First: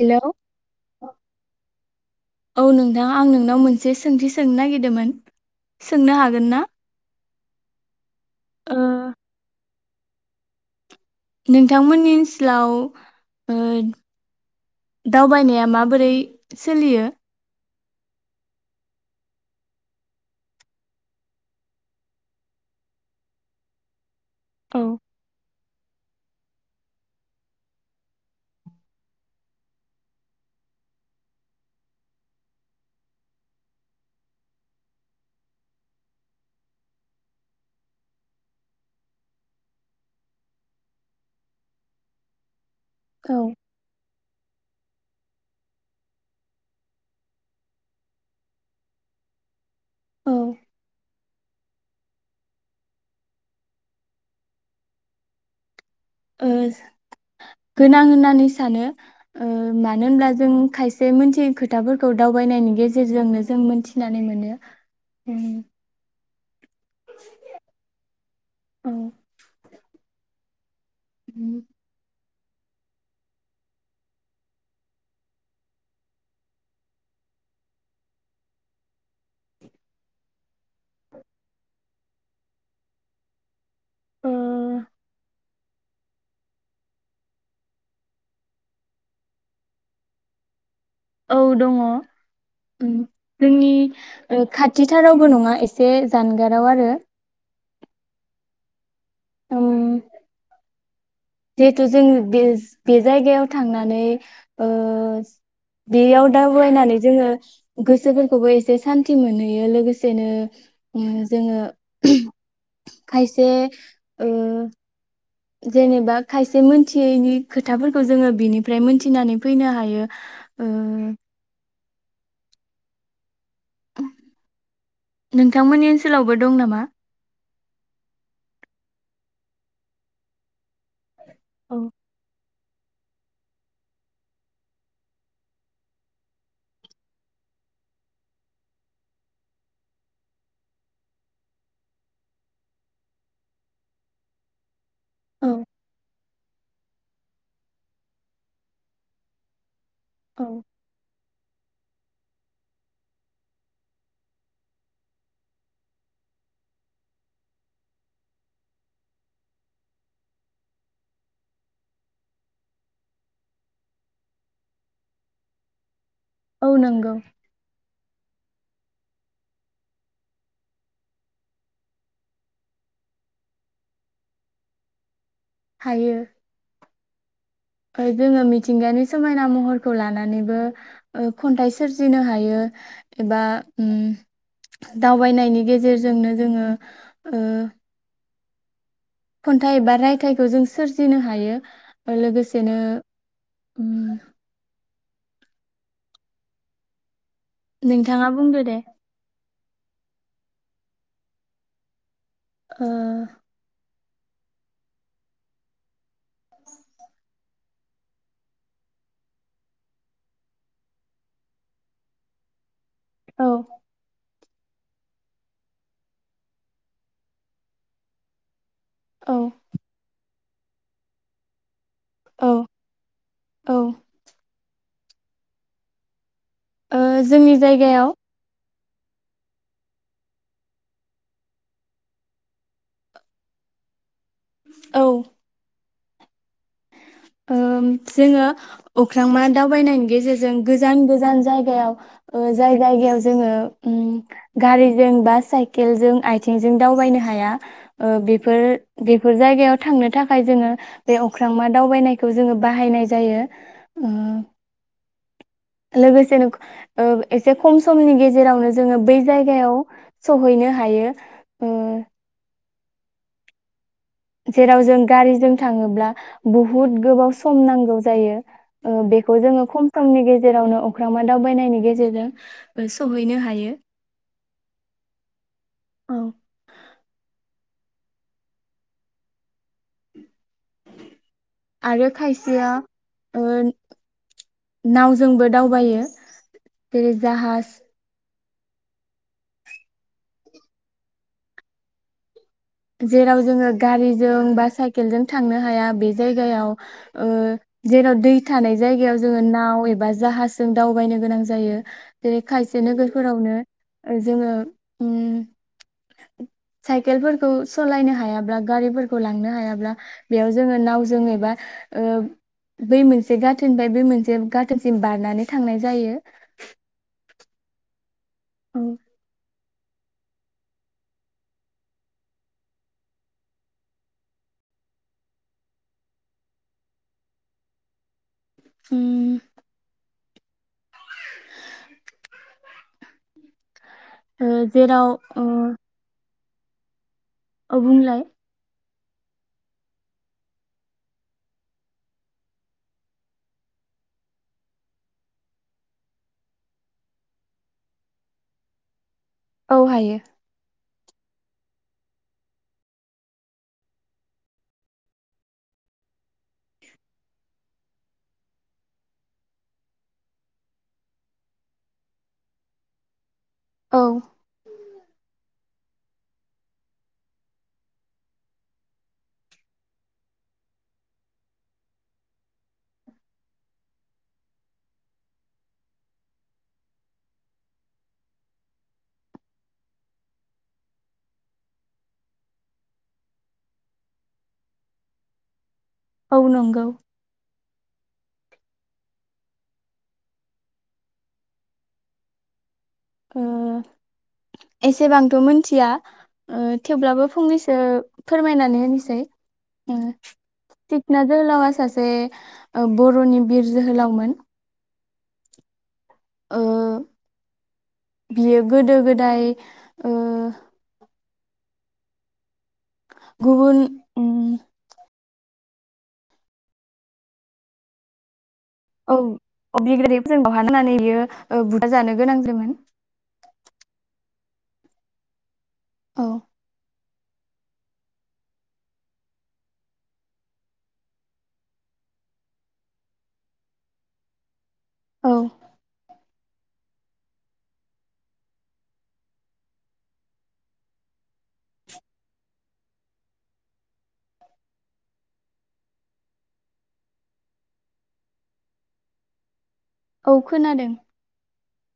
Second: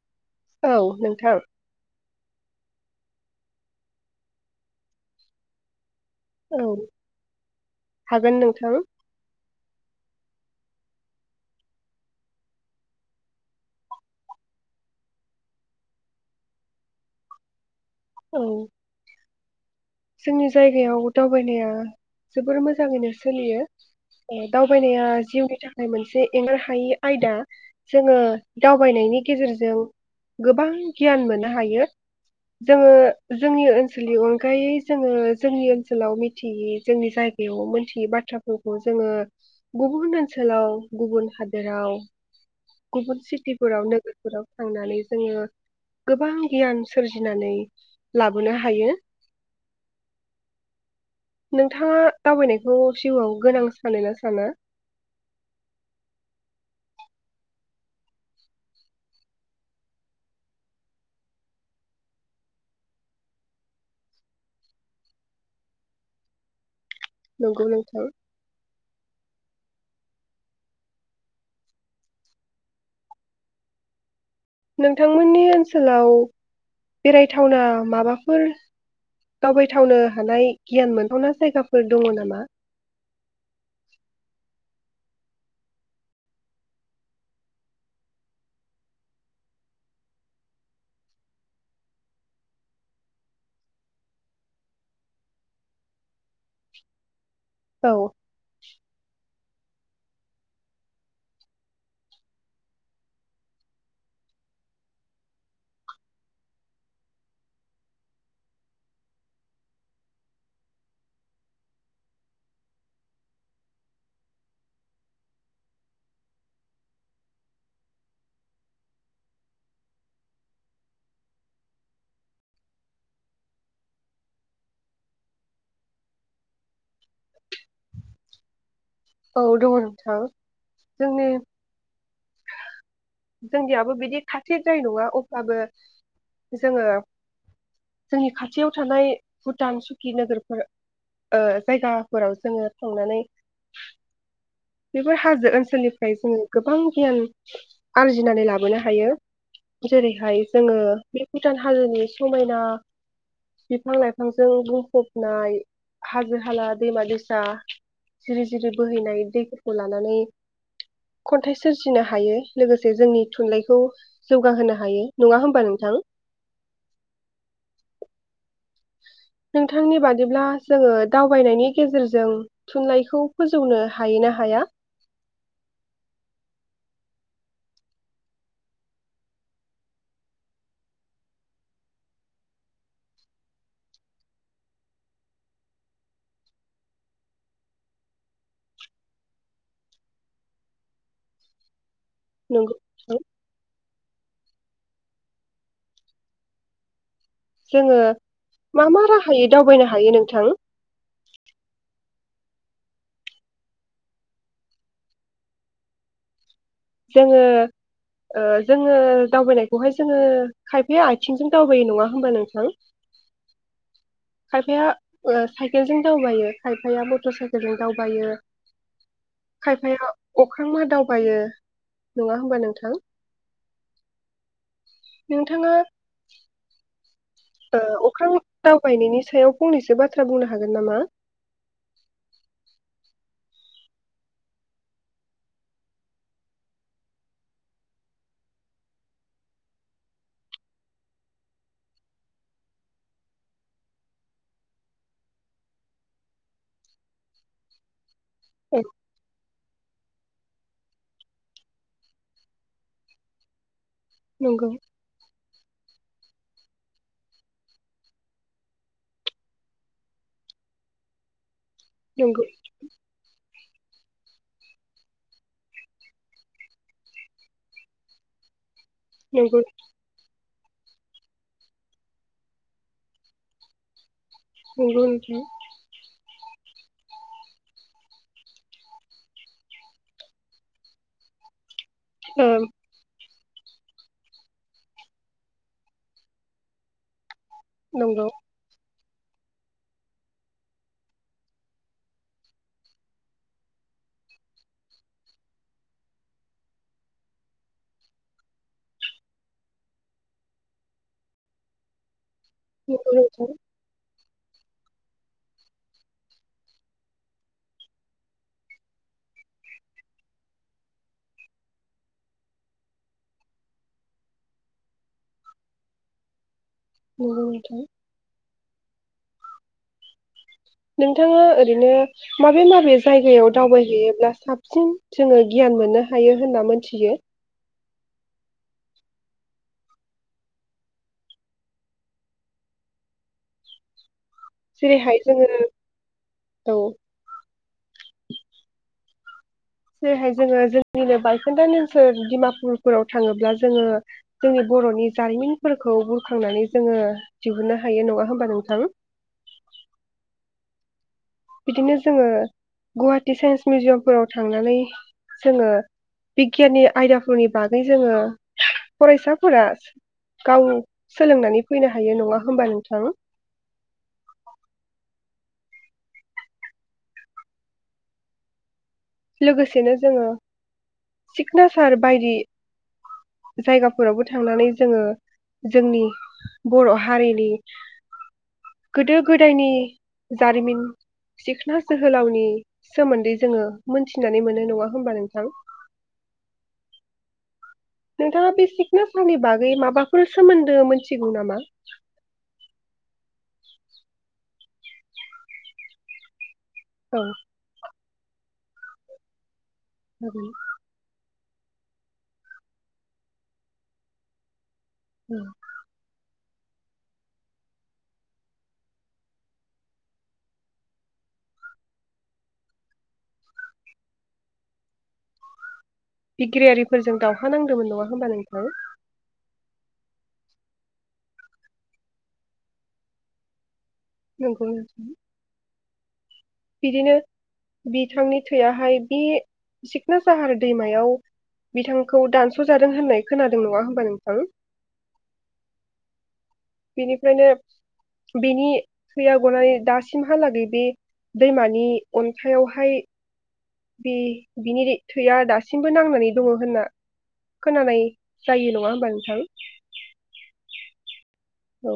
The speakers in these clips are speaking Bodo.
हेलौ औ नोंथां। औ नोंथां आं नोंनाव मोनसे सोंथि सोंनो नागिरदोमोन? सोंनो हागोन ना? औ हागोन नोंथां ओ। नोंथांमोननि ओनसोलाव ओ दावबायनाया माबोरै सोलियो? औ जोंनि जायगायाव दावबायनाया जोबोर मोजाङैनो सोलियो। ए औ दावबायनाया जिउनि था थाखाय मोनसे एंगार हायि आयदा जोङो दावबायनायनि गेजेरजों गोबां गियान मोननो हायो। जोङो जोंनि ओनसोलनि अनगायै जोङो जोंनि ओनसोलाव मिथियि जोंनि जायगायाव मोनथियि बाथ्राफोरखौ जोङो गुबुन ओनसोलाव गुबुन हादोराव गुबुन औ चिटिफोराव नोगोरफोराव थांनानै जोङो गोबां गियान सोरजिनानै लाबोनो हायो। औ। नोंथाङा दावबायनायखौ जिउआव गोनां सानो ना साना? ओ गोनां होननानै सानो ओ मानो होनब्ला जों खायसे मोनथियै खोथाफोरखौ दावबायनायनि गेजेरजोंनो जों मोनथिनानै मोनो। ओम नंगौ नोंथां। औ [unintelligible] नोंथांमोननि ओनसोलाव बेरायथावना माबाफोर दावबायथावनो हानाय गियान मोनथावना जायगाफोर दङ नामा? ओ औ दङ जोंनि खाथिथारावबो नङा एसे जानगाराव आरो। औ ओम जेहेथु जोङो बे बे जायगायाव थांनानै ओ बेयाव दावबायनानै जोङो गोसोफोरखौबो एसे सान्थि मोनहैयो लोगोसेनो उम ओ जोङो खायसे ओ जेनेबा खायसे मोनथियैनि खोथाफोरखौ जोङो बिनिफ्राय मोनथिनानै फैनो हायो ओ नोंथांमोननि ओनसोलावबो दं नामा? औ दङ नोंथां जोंनि औ जोंनियाबो बिदि खाथिद्राय नङा अब्लाबो जोङो जोंनि खाथियाव थानाय भुटान सुकि नोगोरफोर ओह जायगाफोराव जोङो थांनानै बेफोर औ हाजो ओनसोलनिफ्राय जोङो गोबां गियान आरजिनानै लाबोनो हायो। जेरैहाय औ जोङो बे भुटान हाजोनि समायना बिफां लाइफांजों बुंफबनाय हाजो हाला दैमा दैसा जिरि जिरि बोहैनाय दैफोरखौ लानानै खन्थाइ सोरजिनो हायो लोगोसे जोंनि थुनलाइखौ जौगाहोनो हायो नङा होमबा नोंथां औ नंगौ। नोंथांनि बादिब्ला जोङो दावबायनायनि गेजेरजों थुनलाइखौ फोजौनो हायो ना हाया? हायो जोङो मिथिंगानि समायना महरखौ लानानैबो खन्थाइ सोरजिनो हायो एबा दावबायनायनि गेजेरजोंनो जोङो खन्थाइ एबा रायथाइखौ जों सोरजिनो हायो। नंगौ लोगोसेनो नोंथां। जोंङो नोंथाङा बुंदो दे मा मा राहायै दावबायनो हा हायो नोंथां। ओ जोङो जोङो दावबायनायखौहाय जोङो खायफा आथिंजों दावबायो नङा होमबा नोंथां? औ। खायफाया ओ साइकेलजों दावबायो खायफाया मटर साइकेलजों दावबायो। औ खायफाया अख्रां मा दावबायो नङा औ होमबा नोंथां? औ नोंथाङा ओ जोंनि ओ जायगायाव अख्रां दावबायनायनि सायाव फंनैसो बाथ्रा बुंनो हागोन नामा? औ जोङो अख्रांमा दावबायनायनि गेजेरजों गोजान गोजान जायगायाव जाय जायगायाव जोङो गारिजों बा साइकेलजों आथिंजों दावबायनो हाया। औ बेफोर बेफोर जायगा थांनो थाखाय जोङो बे अख्रांमा दावबायनाय खो जोङो बाहायनाय जायो नंगौ लोगोसेनो एसे खम समनि गेजेरावनो जोङो बै जायगायाव सहैनो हायो। ओ नंगौ जेराव जों गारिजों थाङोब्ला बहुद गोबाव सम नांगौ जायो। ओ बेखौ नंगौ जोङो खम समनि गेजे जेरावनो अख्रांमा दावबायनायनि गेजेरजों सहैनो हायो नंगौ नोंथां। औ आरो ओ खायसेया ओ नावजोंबो दावबायो जेरै जाहाज नोंगौ। जेराव जोंङो गारिजों बा साइकेलजों थांनो हाया बे जायगायाव ओ जेराव दै थानाय जायगायाव जोंङो नाव एबा जाहाजजों दावबायनो गोनां जायो। जेरै खायसे नंगौ नोंथां नोगोरफोरावनो जोङो उम साइकेलफोरखौ सलायनो हायाब्ला गारिफोरखौ लांनो हायाब्ला बेयाव जोङो नावजों एबा बै मोनसे गाथोननिफ्राय बै मोनसे गाथोनसिम बारनानै थांनाय जायो। नंगौ नोंथां उम नोंथाङा ओरैनो माबे माबे जायगायाव दावबायहैयोब्ला साबसिन जोङो गियान मोननो हायो होनना मोनथियो? होम ओ जेराव जेरैहाय ओ जोङो औ औ बुंलाय। जेरैहाय जोङो जोंनिनो बायखोन्दानि ओनसोल दिडिमापुरफोराव थाङोब्ला जोङो जोंनि बर'नि जारिमिनफोरखौ बुरखांनानै जोङो दिहुननो हायो नङा होमबा नोंथां औ हायो। बिदिनो जोङो गुवाहाटि साइन्स मिउजियामफोराव थांनानै जोङो बिगियाननि आयदाफोरनि बागै जोङो फरायसाफोरा गाव सोलोंनानै फैनो हायो नङा होमबा नोंथां? औ लोगोसेनो जोङो सिखनाजार बायदि जायगाफोरावबो थांनानै जोङो जोंनि बर' हारिनि गोदो गोदायनि जारिमिन सिखना जोहोलावनि सोमोन्दै जोङो मोनथिनानै मोनो नङा होमबा नोंथां? औ नंगौ नोंथाङा बे सिखना जारनि बागै माबाफोर सोमोन्दो मोनथिगौ नामा? ओ एसेबांथ मिथिया ओ औ थेवब्लाबो फंनैसो फोरमायनानै होनोसै हागोन सिखोना जोहोलावा सासे ओ बर'नि बिर जोहोलावमोन। उम। ओ बियो गोदो गोदाय ओ गुबुन बिग्रायारिफोरजों दावहा नांदोंमोन नङा होमबा नोंथां? औ अ बिग्रायारिफोरजों दावहा नांनानै बियो बुथार जानो गोनां जादोंमोन नंगौ औ बिदिनो बिथांनि थैयाहाय बे सिखना साहार दैमायाव बिथांखौ दानस'जादों होननाय खोनादों नङा होमबा नोंथां। औ बेनिफ्रायनो बेनि थैया गनानै दासिमहालागै बे दैमानि अन्थायाइावहाय बे बिनि थैआ दासिमबो नांनानै दङ होनना खोनानाय जायो नङा होमबा नोंथां औ खोनादों औ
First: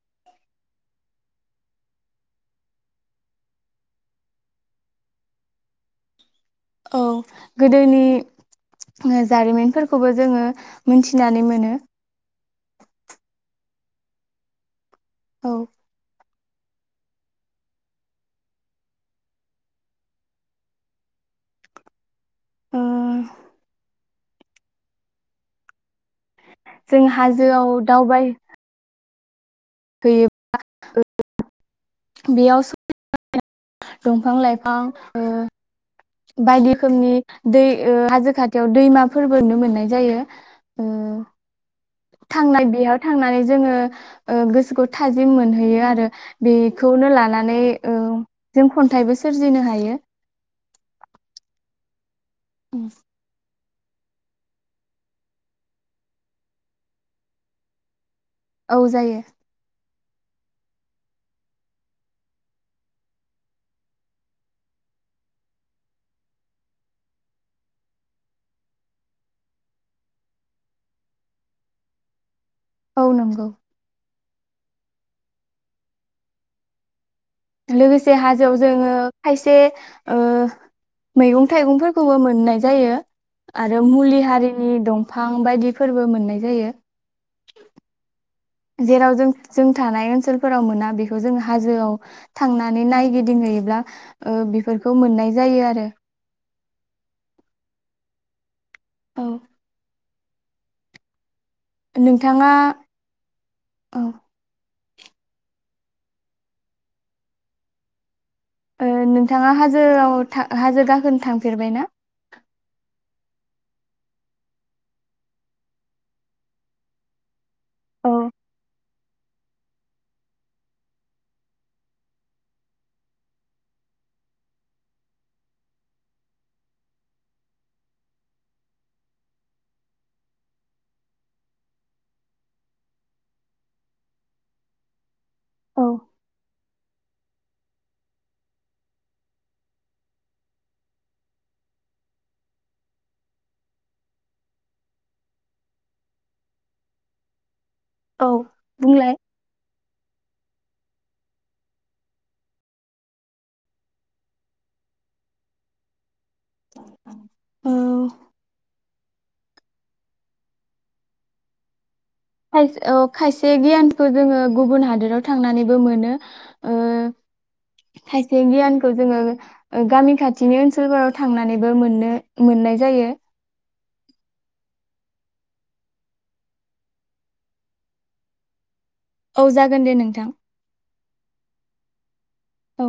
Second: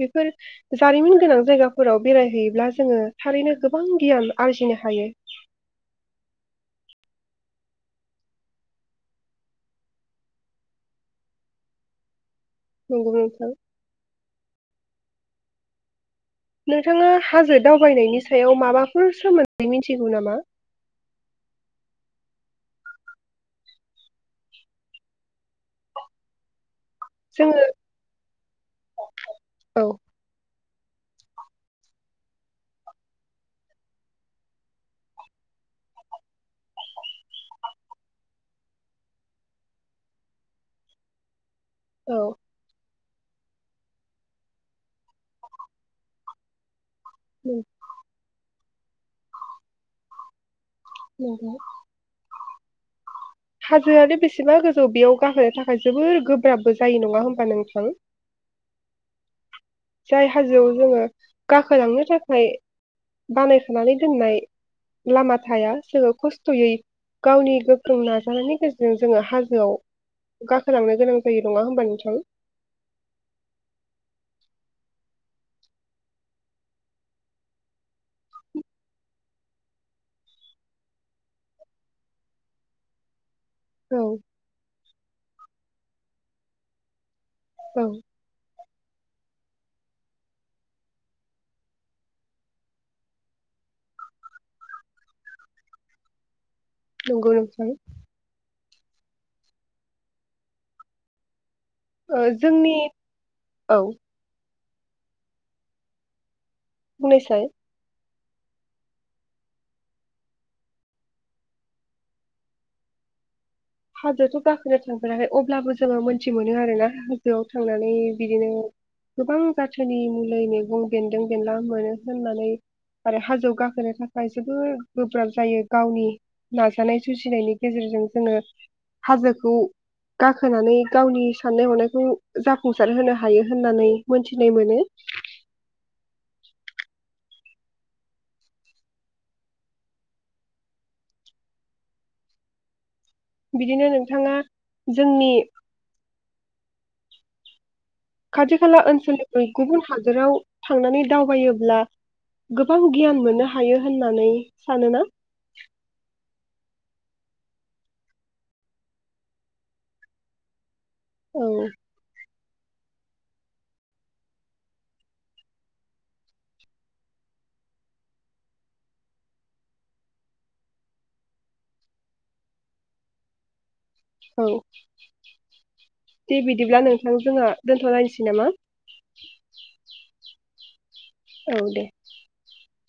बेफोर जारिमिन गोनां जायगाफोराव बेरायहैयोब्ला जोङो थारैनो गोबां गियान आरजिनो हायो। औ गोदोनि जारिमिनफोरखौबो जोङो मोनथिनानै मोनो नंगौ नोंथां औ नोंथाङा हाजो दावबायनायनि सायाव माबाफोर सोमोन्दै मिथिगौ नामा? ओ जों जोङो हाजोआव दावबाय औ होयो बेयाव [inaudible] दंफां लाइफां ओ बायदि रोखोमनि दै ओ हाजो खाथियाव दैमाफोरबो नुनो मोननाय जायो उम औ थांनाय बिहाद थांनानै जोङो ओ गोसोखौ थाजिम मोनहैयो आरो बे खौनो लानानै ओ जों खन्थाइबो सोरजिनो हायो। नंगौ। उम हाजोआनो बेसेबा गोजौ बेयाव गाखोनो थाखाय जोबोर गोब्राबबो जायो नङा होमबा नोंथां? औ जायो। जाय हाजोआव जोङो गाखोलांनो थाखाय बानायखानानै दोननाय लामा थाया जोङो खस्थ'यै गावनि गोख्रों नाजानायनि गेजेरजों जोङो हाजोआव गाखोलांनो गोनां जायो नङा होमबा नोंथां? औ नोंगौ। लोगोसे हाजोआव जोङो खायसे ओ मैगं थाइगंफोरखौबो मोननाय जायो। आरो औ मुलि हारिनि दं फां बायदिफोरबो मोननाय जायो। औ जेराव जों जों थानाय ओनसोलफोराव मोना बेखौ जों हाजोआव थांनानै नायगिदिंहैयोब्ला बेफोरखौ मोननाय जायो आरो नंगौ नोंथां औ ओ नोंथाङा जोंनि औ बुंनाय साय। ओ नोंथाङा हाजोआव हाजो गाखोनो थांफेरबाय ना? हाजोथ' गाखोनो थांफेराखै अब्लाबो जोङो मोन्थि मोनो आरोना हाजोआव थांनानै औ बिदिनो गोबां जाथोनि मुलि मैगं बेन्दों बेन्ला मोनो होननानै आरो हाजोआव गाखोनो थाखाय जोबोद गोब्राब जायो गावनि नाजानाय जुजिनायनि गेजेरजों जोङो हाजोखौ गाखोनानै गावनि साननाय हनायखौ जाफुंसार होनो हायो होननानै मोनथिनाय मोनो। औ बिदिनो नोंथाङा जोंनि औ खाथि खाला बुंलाय ओनसोलनिफ्राय गुबुन हादोराव थांनानै दावबायोब्ला गोबां गियान मोननो हायो होननानै सानो ना? औ औ खाय औ खायसे गियानखौ जोङो गुबुन हादोराव थांनानैबो मोनो ओ खायसे गियानखौ जोङो गामि खाथिनि ओनसोलफोराव थांनानैबो मोननो मोननाय जायो। औ दे बिदिब्ला नोंथां जोंहा दोनथ'लायनोसै नामा औ जागोन दे नोंथां औ दे औ